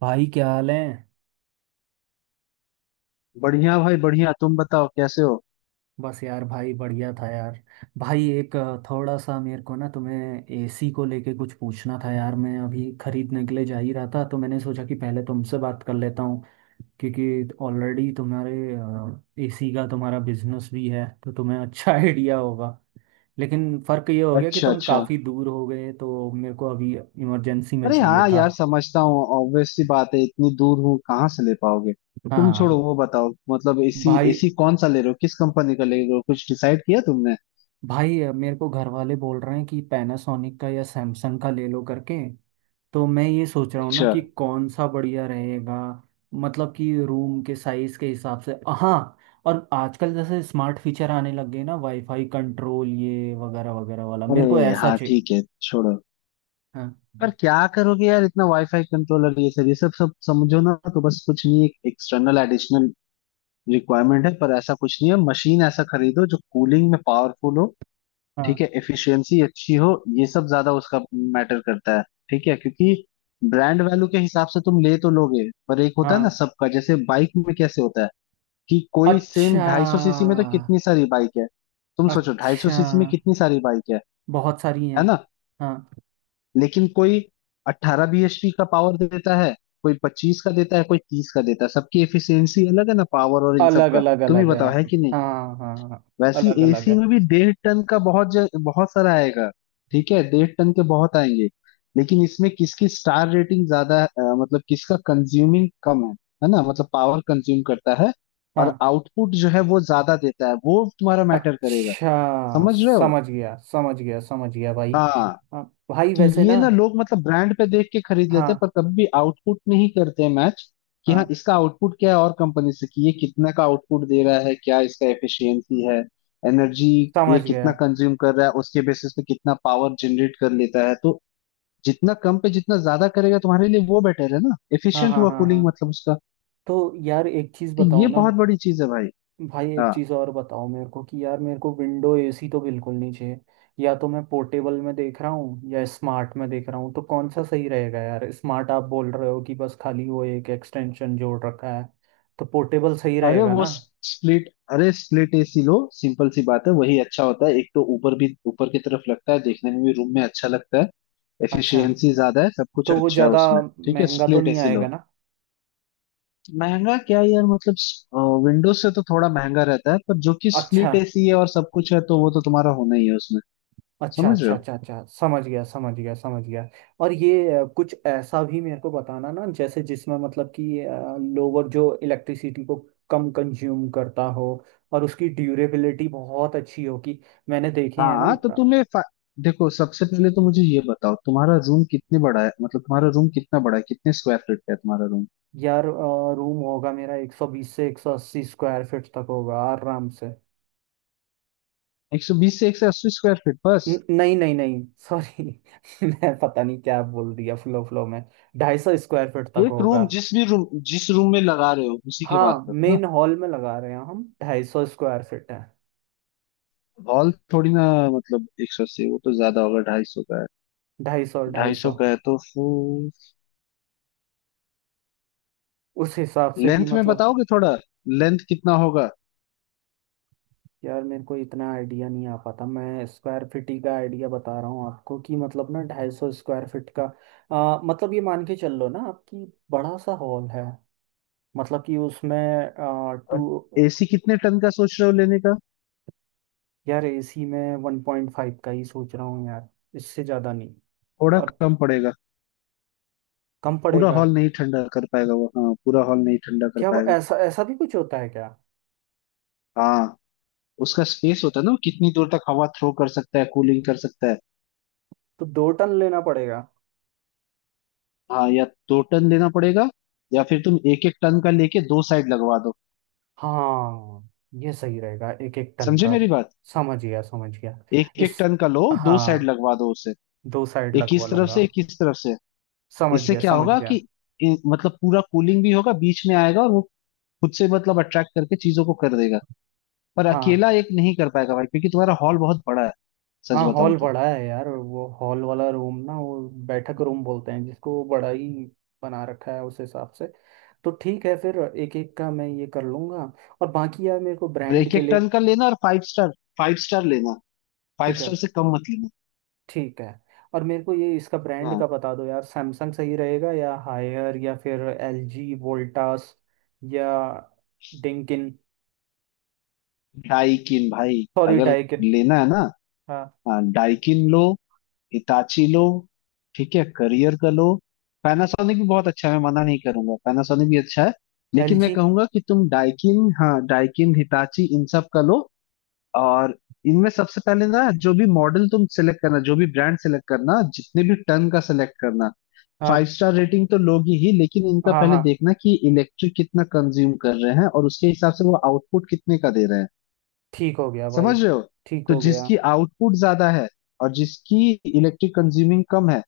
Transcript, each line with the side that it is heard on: right: भाई क्या हाल है।
left: बढ़िया भाई, बढ़िया। तुम बताओ कैसे हो।
right: बस यार भाई बढ़िया था यार। भाई एक थोड़ा सा मेरे को ना तुम्हें एसी को लेके कुछ पूछना था यार, मैं अभी खरीदने के लिए जा ही रहा था तो मैंने सोचा कि पहले तुमसे बात कर लेता हूँ। क्योंकि ऑलरेडी तुम्हारे एसी का तुम्हारा बिजनेस भी है तो तुम्हें अच्छा आइडिया होगा। लेकिन फ़र्क ये हो गया कि
left: अच्छा
right: तुम
left: अच्छा।
right: काफ़ी दूर हो गए तो मेरे को अभी इमरजेंसी में
left: अरे
right: चाहिए
left: हाँ
right: था।
left: यार, समझता हूँ। ऑब्वियस सी बात है, इतनी दूर हूँ कहाँ से ले पाओगे। तुम छोड़ो,
right: हाँ।
left: वो बताओ, मतलब एसी,
right: भाई
left: एसी कौन सा ले रहे हो, किस कंपनी का ले रहे हो, कुछ डिसाइड किया तुमने।
right: भाई मेरे को घर वाले बोल रहे हैं कि पैनासोनिक का या सैमसंग का ले लो करके। तो मैं ये सोच रहा हूँ ना
left: अच्छा।
right: कि कौन सा बढ़िया रहेगा, मतलब कि रूम के साइज के हिसाब से। हाँ। और आजकल जैसे स्मार्ट फीचर आने लग गए ना, वाईफाई कंट्रोल ये वगैरह वगैरह वाला, मेरे
left: अरे
right: को ऐसा
left: हाँ
right: चाहिए।
left: ठीक है, छोड़ो।
right: हाँ।
left: पर क्या करोगे यार इतना वाईफाई कंट्रोलर, ये सब सब समझो ना, तो बस कुछ नहीं, एक एक्सटर्नल एडिशनल रिक्वायरमेंट है, पर ऐसा कुछ नहीं है। मशीन ऐसा खरीदो जो कूलिंग में पावरफुल हो। ठीक
right: हाँ।
left: है, एफिशिएंसी अच्छी हो, ये सब ज्यादा उसका मैटर करता है। ठीक है, क्योंकि ब्रांड वैल्यू के हिसाब से तुम ले तो लोगे, पर एक होता है
right: हाँ।
left: ना सबका, जैसे बाइक में कैसे होता है कि कोई सेम
right: अच्छा।
left: ढाई सौ सीसी में तो कितनी सारी बाइक है। तुम सोचो, ढाई सौ
right: अच्छा।
left: सीसी में कितनी सारी बाइक है
right: बहुत सारी
left: है
right: हैं।
left: ना।
right: हाँ।
left: लेकिन कोई अट्ठारह bhp का पावर देता है, कोई पच्चीस का देता है, कोई तीस का देता है, सबकी एफिशिएंसी अलग है ना, पावर और इन सब
right: अलग
left: का।
right: अलग
left: तुम ही
right: अलग है।
left: बताओ, है कि नहीं।
right: हाँ हाँ।
left: वैसे
right: अलग
left: ही
right: अलग
left: एसी
right: है।
left: में भी डेढ़ टन का बहुत सारा आएगा। ठीक है, डेढ़ टन के बहुत आएंगे। लेकिन इसमें किसकी स्टार रेटिंग ज्यादा है, मतलब किसका कंज्यूमिंग कम है ना, मतलब पावर कंज्यूम करता है, और
right: हाँ।
left: आउटपुट जो है वो ज्यादा देता है, वो तुम्हारा मैटर करेगा।
right: अच्छा।
left: समझ रहे हो।
right: समझ गया, समझ गया, समझ गया भाई।
left: हाँ
right: हाँ। भाई
left: कि
right: वैसे ना।
left: ये ना लोग मतलब ब्रांड पे देख के खरीद लेते हैं,
right: हाँ।
left: पर कभी आउटपुट नहीं करते मैच, कि हाँ
right: हाँ।
left: इसका आउटपुट क्या है, और कंपनी से कि ये कितना का आउटपुट दे रहा है, क्या इसका एफिशिएंसी है, एनर्जी ये
right: समझ
left: कितना
right: गया।
left: कंज्यूम कर रहा है, उसके बेसिस पे कितना पावर जनरेट कर लेता है। तो जितना कम पे जितना ज्यादा करेगा तुम्हारे लिए वो बेटर है ना,
right: हाँ
left: एफिशिएंट
right: हाँ
left: हुआ
right: हाँ हाँ।
left: कूलिंग मतलब उसका।
right: तो यार एक चीज़
left: तो ये
right: बताओ ना।
left: बहुत बड़ी चीज है भाई।
right: भाई
left: हाँ,
right: एक चीज़ और बताओ मेरे को कि यार, मेरे को विंडो एसी तो बिल्कुल नहीं चाहिए। या तो मैं पोर्टेबल में देख रहा हूँ या स्मार्ट में देख रहा हूँ, तो कौन सा सही रहेगा यार? स्मार्ट आप बोल रहे हो कि बस खाली वो एक एक्सटेंशन जोड़ रखा है, तो पोर्टेबल सही
left: अरे
right: रहेगा
left: वो
right: ना?
left: स्प्लिट, अरे स्प्लिट एसी लो, सिंपल सी बात है, वही अच्छा होता है। एक तो ऊपर भी, ऊपर की तरफ लगता है, देखने में भी रूम में अच्छा लगता है,
right: अच्छा।
left: एफिशिएंसी ज्यादा है, सब कुछ
right: तो वो
left: अच्छा है
right: ज़्यादा
left: उसमें। ठीक है,
right: महंगा तो
left: स्प्लिट
right: नहीं
left: एसी
right: आएगा
left: लो।
right: ना?
left: महंगा क्या यार, मतलब विंडोज से तो थोड़ा महंगा रहता है, पर जो कि
right: अच्छा,
left: स्प्लिट एसी है और सब कुछ है तो वो तो तुम्हारा होना ही है उसमें।
right: अच्छा,
left: समझ रहे
right: अच्छा,
left: हो।
right: अच्छा, अच्छा, समझ गया, समझ गया, समझ गया। और ये कुछ ऐसा भी मेरे को बताना ना, जैसे जिसमें मतलब कि लोअर जो इलेक्ट्रिसिटी को कम कंज्यूम करता हो, और उसकी ड्यूरेबिलिटी बहुत अच्छी हो कि मैंने देखे हैं ना।
left: हाँ,
right: अ,
left: देखो, सबसे पहले तो मुझे ये बताओ, तुम्हारा रूम कितने बड़ा है, मतलब तुम्हारा रूम कितना बड़ा है, कितने स्क्वायर फीट का है तुम्हारा रूम।
right: यार रूम होगा मेरा 120 से 180 स्क्वायर फीट तक होगा आराम से।
left: 120 से 180 स्क्वायर फीट बस।
right: नहीं नहीं नहीं, सॉरी। मैं पता नहीं क्या बोल दिया फ्लो फ्लो में। ढाई सौ स्क्वायर फीट तक
left: एक
right: होगा।
left: रूम, जिस भी रूम, जिस रूम में लगा रहे हो उसी की बात
right: हाँ,
left: करो ना।
right: मेन हॉल में लगा रहे हैं हम, 250 स्क्वायर फीट है।
left: हॉल थोड़ी ना, मतलब 180 वो तो ज्यादा होगा, 250 का।
right: ढाई सौ, ढाई
left: ढाई सौ
right: सौ।
left: का है तो फिर
right: उस हिसाब से कि
left: लेंथ में
right: मतलब।
left: बताओगे थोड़ा, लेंथ कितना होगा।
right: यार मेरे को इतना आइडिया नहीं आ पाता, मैं स्क्वायर फीट ही का आइडिया बता रहा हूँ आपको कि मतलब ना 250 स्क्वायर फीट का। मतलब ये मान के चल लो ना आपकी, बड़ा सा हॉल है। मतलब कि उसमें आ,
left: और
right: टू
left: एसी कितने टन का सोच रहे हो लेने का।
right: यार एसी में 1.5 का ही सोच रहा हूँ यार, इससे ज़्यादा नहीं।
left: थोड़ा
right: और
left: कम पड़ेगा,
right: कम
left: पूरा
right: पड़ेगा?
left: हॉल नहीं ठंडा कर पाएगा वो, हाँ पूरा हॉल नहीं ठंडा कर
right: क्या वो
left: पाएगा।
right: ऐसा ऐसा भी कुछ होता है क्या?
left: हाँ, उसका स्पेस होता है ना, वो कितनी दूर तक हवा थ्रो कर सकता है, कूलिंग कर सकता है।
right: तो 2 टन लेना पड़ेगा।
left: हाँ या दो टन लेना पड़ेगा, या फिर तुम एक एक टन का लेके दो साइड लगवा दो।
right: हाँ ये सही रहेगा एक एक टन
left: समझे
right: का।
left: मेरी बात,
right: समझ गया, समझ गया।
left: एक एक
right: इस।
left: टन का लो, दो साइड
right: हाँ,
left: लगवा दो उसे,
right: दो साइड
left: एक
right: लगवा
left: इस तरफ
right: लूंगा।
left: से एक इस तरफ से।
right: समझ
left: इससे
right: गया,
left: क्या
right: समझ
left: होगा कि,
right: गया।
left: मतलब पूरा कूलिंग भी होगा, बीच में आएगा, और वो खुद से मतलब अट्रैक्ट करके चीजों को कर देगा। पर
right: हाँ।
left: अकेला एक नहीं कर पाएगा भाई, क्योंकि तुम्हारा हॉल बहुत बड़ा है, सच
right: हाँ
left: बताओ
right: हॉल
left: तो।
right: बड़ा है यार, वो हॉल वाला रूम ना वो बैठक रूम बोलते हैं जिसको, वो बड़ा ही बना रखा है उस हिसाब से। तो ठीक है फिर एक एक का मैं ये कर लूंगा। और बाकी यार मेरे को
left: और
right: ब्रांड
left: एक
right: के
left: एक
right: लिए।
left: टन का लेना, और फाइव स्टार, फाइव स्टार लेना, फाइव
right: ठीक है।
left: स्टार से कम मत लेना।
right: ठीक है। और मेरे को ये इसका ब्रांड
left: हाँ
right: का बता दो यार, सैमसंग सही रहेगा या हायर या फिर एलजी, वोल्टास या डिंकिन।
left: डाइकिन भाई,
right: सॉरी,
left: अगर
right: डाइकिन।
left: लेना है ना।
right: हाँ।
left: हाँ, डाइकिन लो, हिताची लो, ठीक है करियर का लो। पैनासोनिक भी बहुत अच्छा है, मैं मना नहीं करूंगा, पैनासोनिक भी अच्छा है। लेकिन मैं
right: एलजी।
left: कहूंगा कि तुम डाइकिन, हाँ डाइकिन, हिताची इन सब का लो। और इनमें सबसे पहले ना, जो भी मॉडल तुम सेलेक्ट करना, जो भी ब्रांड सेलेक्ट करना, जितने भी टन का सेलेक्ट करना, फाइव
right: हाँ
left: स्टार रेटिंग तो लोगे ही, लेकिन इनका
right: हाँ
left: पहले
right: हाँ।
left: देखना कि इलेक्ट्रिक कितना कंज्यूम कर रहे हैं, और उसके हिसाब से वो आउटपुट कितने का दे रहे हैं।
right: ठीक हो गया भाई।
left: समझ रहे हो।
right: ठीक
left: तो
right: हो गया।
left: जिसकी आउटपुट ज्यादा है, और जिसकी इलेक्ट्रिक कंज्यूमिंग कम है,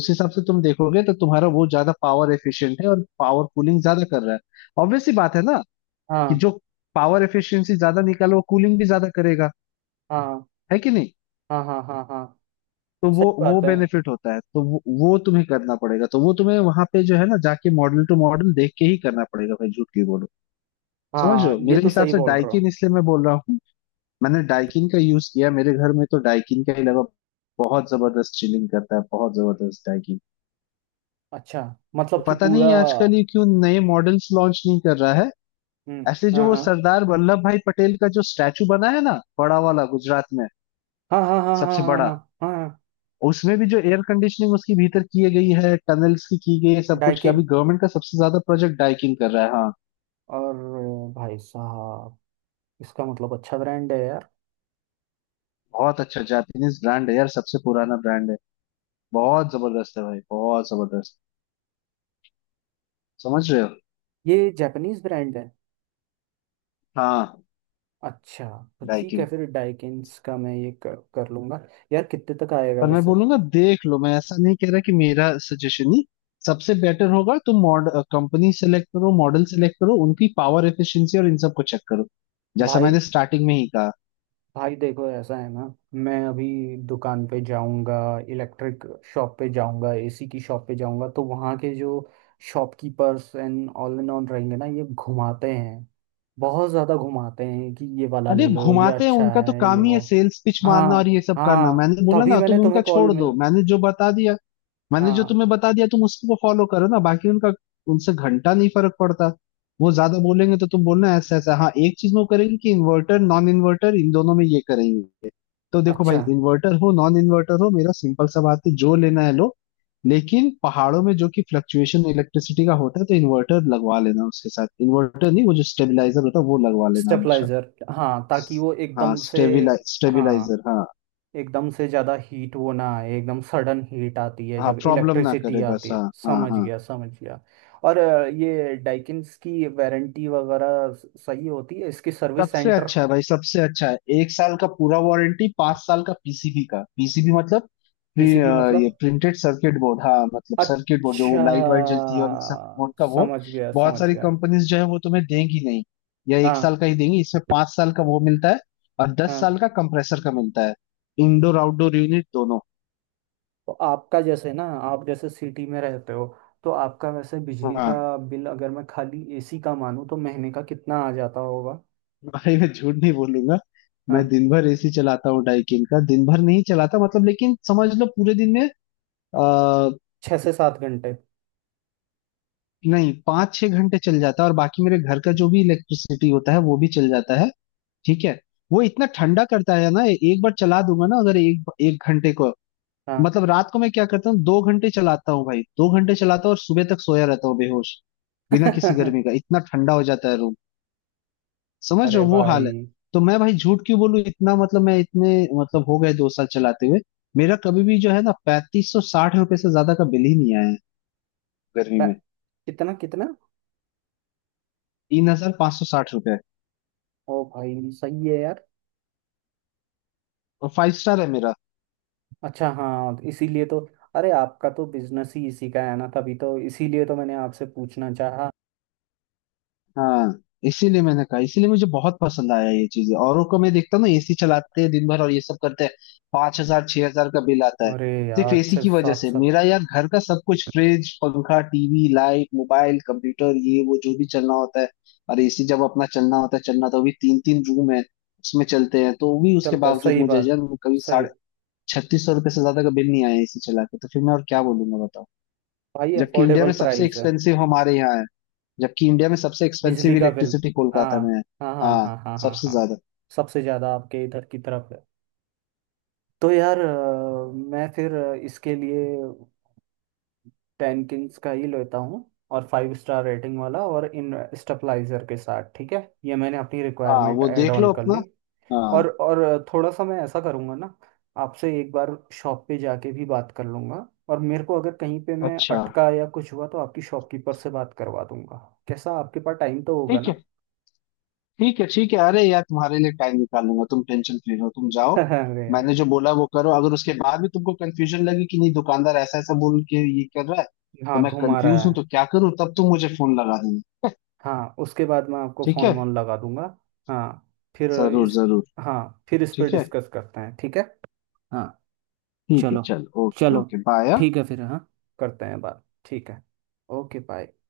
left: उस हिसाब से तुम देखोगे तो तुम्हारा वो ज्यादा पावर एफिशिएंट है, और पावर कूलिंग ज्यादा कर रहा है। ऑब्वियस सी बात है ना, कि
right: हाँ
left: जो पावर एफिशिएंसी ज्यादा निकाले वो कूलिंग भी ज्यादा करेगा,
right: हाँ
left: है कि नहीं।
right: हाँ हाँ हाँ हाँ।
left: तो
right: सही
left: वो
right: बात है।
left: बेनिफिट होता है, तो वो तुम्हें करना पड़ेगा, तो वो तुम्हें वहां पे जो है ना, जाके मॉडल टू मॉडल देख के ही करना पड़ेगा भाई, झूठ की बोलो। समझ रहे
right: हाँ
left: हो।
right: ये
left: मेरे
right: तो
left: हिसाब
right: सही
left: से
right: बोल रहे हो।
left: डाइकिन इसलिए मैं बोल रहा हूँ, मैंने डाइकिन का यूज किया, मेरे घर में तो डाइकिन का ही लगा। बहुत जबरदस्त चिलिंग करता है, बहुत जबरदस्त डाइकिन।
right: अच्छा,
left: तो
right: मतलब कि
left: पता
right: पूरा।
left: नहीं आजकल ये क्यों नए मॉडल्स लॉन्च नहीं कर रहा है।
right: हम्म।
left: ऐसे जो
right: हाँ
left: वो
right: हाँ
left: सरदार वल्लभ भाई पटेल का जो स्टैचू बना है ना, बड़ा वाला गुजरात में,
right: हाँ हाँ हाँ
left: सबसे
right: हाँ
left: बड़ा,
right: हाँ हाँ। हाँ।
left: उसमें भी जो एयर कंडीशनिंग उसकी भीतर की गई है, टनल्स की गई है, सब कुछ किया, अभी
right: डाइकिन।
left: गवर्नमेंट का सबसे ज्यादा प्रोजेक्ट डाइकिन कर रहा है, हाँ।
right: और भाई साहब, इसका मतलब अच्छा ब्रांड है यार।
left: बहुत अच्छा जापानीज ब्रांड है यार, सबसे पुराना ब्रांड है। बहुत जबरदस्त है भाई, बहुत जबरदस्त। समझ रहे हो।
right: ये जापानीज ब्रांड है?
left: हाँ
right: अच्छा। तो ठीक है
left: डाइकिन।
right: फिर डाइकिन्स का मैं ये कर लूंगा। यार कितने तक आएगा
left: पर मैं
right: वैसे?
left: बोलूंगा देख लो, मैं ऐसा नहीं कह रहा कि मेरा सजेशन ही सबसे बेटर होगा। तुम मॉडल कंपनी सेलेक्ट करो, मॉडल सेलेक्ट करो, उनकी पावर एफिशिएंसी और इन सब को चेक करो, जैसा
right: भाई।
left: मैंने स्टार्टिंग में ही कहा।
right: भाई देखो ऐसा है ना, मैं अभी दुकान पे जाऊंगा, इलेक्ट्रिक शॉप पे जाऊंगा, एसी की शॉप पे जाऊंगा, तो वहाँ के जो शॉपकीपर्स एंड ऑल रहेंगे ना, ये घुमाते हैं। बहुत ज़्यादा घुमाते हैं कि ये वाला
left: अरे
right: ले लो, ये
left: घुमाते हैं,
right: अच्छा
left: उनका तो
right: है, ये
left: काम ही है
right: वो।
left: सेल्स पिच
right: हाँ
left: मारना और ये सब करना।
right: हाँ
left: मैंने बोला
right: तभी
left: ना,
right: मैंने
left: तुम उनका
right: तुम्हें कॉल
left: छोड़ दो,
right: मिल।
left: मैंने जो बता दिया, मैंने जो
right: हाँ।
left: तुम्हें बता दिया तुम उसको फॉलो करो ना, बाकी उनका, उनसे घंटा नहीं फर्क पड़ता। वो ज्यादा बोलेंगे तो तुम बोलना ऐसा ऐसा, हाँ एक चीज वो करेंगे कि इन्वर्टर नॉन इन्वर्टर इन दोनों में ये करेंगे। तो देखो भाई,
right: अच्छा,
left: इन्वर्टर हो नॉन इन्वर्टर हो, मेरा सिंपल सा बात है, जो लेना है लो। लेकिन पहाड़ों में जो कि फ्लक्चुएशन इलेक्ट्रिसिटी का होता है, तो इन्वर्टर लगवा लेना, उसके साथ इन्वर्टर नहीं, वो जो स्टेबलाइजर होता है वो लगवा लेना हमेशा।
right: स्टेबलाइजर। हाँ, ताकि वो
left: हाँ
right: एकदम से।
left: स्टेबिलाइज
right: हाँ,
left: स्टेबिलाइजर हाँ।
right: एकदम से ज़्यादा हीट वो ना आए, एकदम सडन हीट आती है
left: हाँ
right: जब
left: प्रॉब्लम ना
right: इलेक्ट्रिसिटी
left: करे बस,
right: आती है।
left: हाँ हाँ।
right: समझ
left: हाँ
right: गया, समझ गया। और ये डाइकिन्स की वारंटी वगैरह सही होती है? इसकी सर्विस
left: सबसे
right: सेंटर?
left: अच्छा है भाई, सबसे अच्छा है, एक साल का पूरा वारंटी, पांच साल का पीसीबी का, पीसीबी मतलब
right: पीसीबी
left: ये
right: मतलब?
left: प्रिंटेड सर्किट बोर्ड, हाँ मतलब सर्किट बोर्ड जो वो
right: अच्छा,
left: लाइट वाइट जलती है और इन सब बोर्ड का वो।
right: समझ गया,
left: बहुत
right: समझ
left: सारी
right: गया।
left: कंपनीज जो है वो तुम्हें देंगी नहीं, या एक
right: हाँ।
left: साल का ही देंगी, इसमें पांच साल का वो मिलता है, और दस
right: हाँ।
left: साल का कंप्रेसर का मिलता है, इंडोर आउटडोर यूनिट दोनों।
right: तो आपका जैसे ना, आप जैसे सिटी में रहते हो, तो आपका वैसे बिजली
left: हाँ
right: का बिल अगर मैं खाली एसी का मानूं तो महीने का कितना आ जाता होगा?
left: भाई, मैं झूठ नहीं बोलूंगा, मैं
right: हाँ।
left: दिन भर एसी चलाता हूँ डाइकिन का, दिन भर नहीं चलाता मतलब, लेकिन समझ लो पूरे दिन में, आ,
right: 6 से 7 घंटे।
left: नहीं पाँच छह घंटे चल जाता है, और बाकी मेरे घर का जो भी इलेक्ट्रिसिटी होता है वो भी चल जाता है। ठीक है। वो इतना ठंडा करता है ना, एक बार चला दूंगा ना अगर एक एक घंटे को,
right: हाँ।
left: मतलब रात को मैं क्या करता हूँ दो घंटे चलाता हूँ भाई, दो घंटे चलाता हूँ और सुबह तक सोया रहता हूँ बेहोश, बिना किसी गर्मी का इतना ठंडा हो जाता है। समझ रहे
right: अरे
left: हो वो हाल है।
right: भाई।
left: तो मैं भाई झूठ क्यों बोलूं, इतना मतलब मैं इतने मतलब हो गए दो साल चलाते हुए, मेरा कभी भी जो है ना पैंतीस सौ साठ रुपए से ज्यादा का बिल ही नहीं आया है गर्मी
right: प-।
left: में।
right: कितना, कितना?
left: तीन हजार पाँच सौ साठ रुपए।
right: ओ भाई सही है यार।
left: और फाइव स्टार है मेरा।
right: अच्छा, हाँ इसीलिए तो। अरे आपका तो बिजनेस ही इसी का है ना, तभी तो, इसीलिए तो मैंने आपसे पूछना चाहा।
left: हाँ इसीलिए मैंने कहा, इसीलिए मुझे बहुत पसंद आया ये चीजें। औरों को मैं देखता हूँ ना, एसी चलाते हैं दिन भर और ये सब करते हैं, पांच हजार छह हजार का बिल आता है।
right: अरे
left: सिर्फ
right: यार,
left: एसी
right: छः
left: की वजह
right: सात
left: से,
right: सात।
left: मेरा यार घर का सब कुछ, फ्रिज पंखा टीवी लाइट मोबाइल कंप्यूटर ये वो जो भी चलना होता है, और एसी जब अपना चलना होता है, चलना तो भी तीन तीन रूम है उसमें चलते हैं, तो भी उसके
right: चलता है,
left: बावजूद
right: सही
left: मुझे
right: बात।
left: यार कभी
right: सही।
left: साढ़े छत्तीस सौ रुपये से ज्यादा का बिल नहीं आया एसी चला के। तो फिर मैं और क्या बोलूंगा बताओ।
right: भाई
left: जबकि इंडिया
right: अफोर्डेबल
left: में सबसे
right: प्राइस है।
left: एक्सपेंसिव हमारे यहाँ है, जबकि इंडिया में सबसे
right: बिजली
left: एक्सपेंसिव
right: का बिल।
left: इलेक्ट्रिसिटी
right: हाँ
left: कोलकाता में है।
right: हाँ हाँ
left: हाँ
right: हाँ हाँ हाँ
left: सबसे
right: हाँ।
left: ज्यादा।
right: सबसे ज़्यादा आपके इधर की तरफ है। तो यार मैं फिर इसके लिए टेन किंग्स का ही लेता हूँ। और 5 स्टार रेटिंग वाला और इन स्टेबलाइजर के साथ। ठीक है, ये मैंने अपनी
left: हाँ
right: रिक्वायरमेंट
left: वो
right: ऐड
left: देख
right: ऑन
left: लो
right: कर
left: अपना।
right: ली।
left: हाँ
right: और थोड़ा सा मैं ऐसा करूँगा ना, आपसे एक बार शॉप पे जाके भी बात कर लूँगा, और मेरे को अगर कहीं पे मैं
left: अच्छा।
right: अटका या कुछ हुआ तो आपकी शॉपकीपर से बात करवा दूंगा। कैसा, आपके पास टाइम तो होगा
left: ठीक
right: ना?
left: है, ठीक है ठीक है, अरे यार तुम्हारे लिए टाइम निकाल लूंगा, तुम टेंशन फ्री रहो, तुम जाओ।
right: अरे यार।
left: मैंने जो बोला वो करो, अगर उसके बाद भी तुमको कंफ्यूजन लगे कि नहीं दुकानदार ऐसा ऐसा बोल के ये कर रहा है, तो
right: हाँ,
left: मैं
right: घुमा रहा
left: कंफ्यूज हूँ तो
right: है।
left: क्या करूँ, तब तुम मुझे फोन लगा देना।
right: हाँ उसके बाद मैं आपको
left: ठीक है,
right: फोन वोन लगा दूंगा। हाँ। फिर।
left: जरूर
right: इस।
left: जरूर।
right: हाँ फिर इस पर
left: ठीक है
right: डिस्कस करते हैं, ठीक है। हाँ।
left: ठीक है
right: चलो।
left: चल, ओके
right: चलो।
left: Okay bye.
right: ठीक है फिर, हाँ। करते हैं बात, ठीक है। Okay bye.